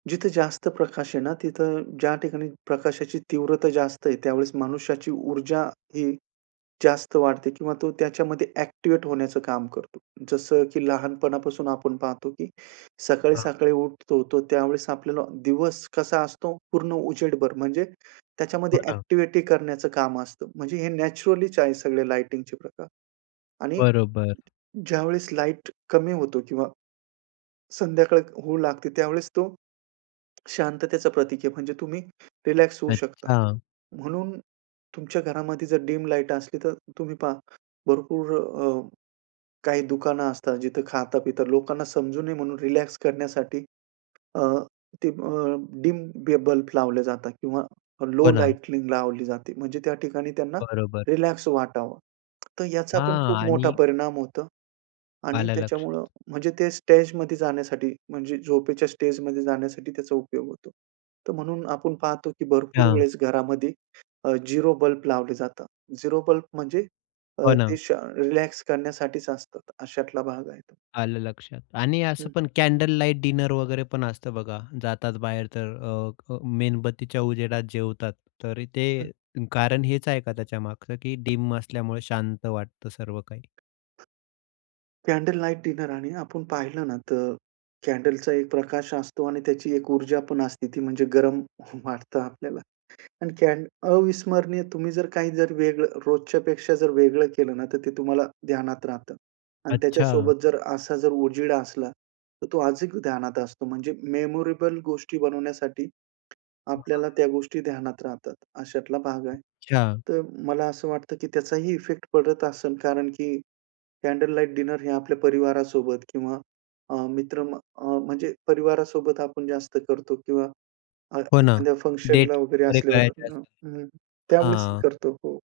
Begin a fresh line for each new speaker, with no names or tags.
जिथे जास्त प्रकाश आहे ना, तिथं ज्या ठिकाणी प्रकाशाची तीव्रता जास्त आहे, त्यावेळेस मनुष्याची ऊर्जा ही जास्त वाढते किंवा तो त्याच्यामध्ये ॲक्टिव्हेट होण्याचं काम करतो. जसं की लहानपणापासून आपण पाहतो की
हां.
सकाळी-सकाळी उठतो, तो त्यावेळेस आपल्याला दिवस कसा असतो पूर्ण उजेडभर, म्हणजे
हो
त्याच्यामध्ये
ना.
ॲक्टिव्हिटी करण्याचं काम असतं. म्हणजे हे नॅचरलीच आहे सगळे लायटिंगचे प्रकार आणि
बरोबर.
ज्यावेळेस लाईट कमी होतो किंवा, संध्याकाळ होऊ लागते त्यावेळेस तो, शांततेचं प्रतीक आहे म्हणजे तुम्ही रिलॅक्स होऊ शकता.
अच्छा.
म्हणून तुमच्या घरामध्ये जर डीम लाईट असली, तर तुम्ही पहा भरपूर अ, काही दुकानं असतात जिथं खाता-पिता, लोकांना समजू नये म्हणून रिलॅक्स करण्यासाठी अ, ते अ, डीम बी बल्ब लावले जातात किंवा लो
हो ना.
लायटलींग लावली जाते. म्हणजे त्या ठिकाणी त्यांना
बरोबर.
रिलॅक्स वाटावं. तर याचा पण
हां
खूप मोठा
आणि
परिणाम होतो आणि
आलं
त्याच्यामुळं
लक्षात.
म्हणजे ते स्टेजमध्ये जाण्यासाठी म्हणजे झोपेच्या स्टेजमध्ये जाण्यासाठी त्याचा उपयोग होतो. तर म्हणून आपण पाहतो की भरपूर
हां.
वेळेस घरामध्ये अ, झिरो बल्ब लावले जातात. झिरो बल्ब म्हणजे अ,
हो
ते
ना.
श अ, रिलॅक्स करण्यासाठीच असतात. अशातला भाग आहे तो.
आलं लक्षात आणि असं
हं.
पण कॅन्डल लाईट डिनर वगैरे पण असतं बघा, जातात बाहेर तर अ, अ, मेणबत्तीच्या उजेडात जेवतात. तरी
हं.
ते कारण हेच आहे का त्याच्या मागचं की डीम असल्यामुळे शांत वाटतं सर्व काही?
कॅन्डल लाईट डिनर आणि आपण पाहिलं ना तर कॅन्डलचा एक प्रकाश असतो आणि त्याची एक ऊर्जा पण असते, ती म्हणजे गरम वाटतं आपल्याला आणि कॅन्ड अविस्मरणीय तुम्ही जर काही जर वेगळं रोजच्यापेक्षा जर वेगळं केलं ना, तर ते तुम्हाला ध्यानात राहतं आणि
अच्छा.
त्याच्यासोबत जर असा जर उजेड असला, तर तो अधिक ध्यानात असतो, म्हणजे मेमोरेबल गोष्टी बनवण्यासाठी आपल्याला
हां.
त्या गोष्टी ध्यानात राहतात, अशातला भाग आहे.
अच्छा.
तर मला असं वाटतं की त्याचाही इफेक्ट पडत असेल, कारण की कॅन्डल लाईट डिनर हे आपल्या परिवारासोबत किंवा अ, मित्र अ, म्हणजे परिवारासोबत आपण जास्त करतो किंवा अ,
हो ना.
एखाद्या
डेट
फंक्शनला वगैरे
वगैरे
असल्यावर.
करायची
हं,
असेल
हं. त्यावेळेसही
हां.
करतो, हो.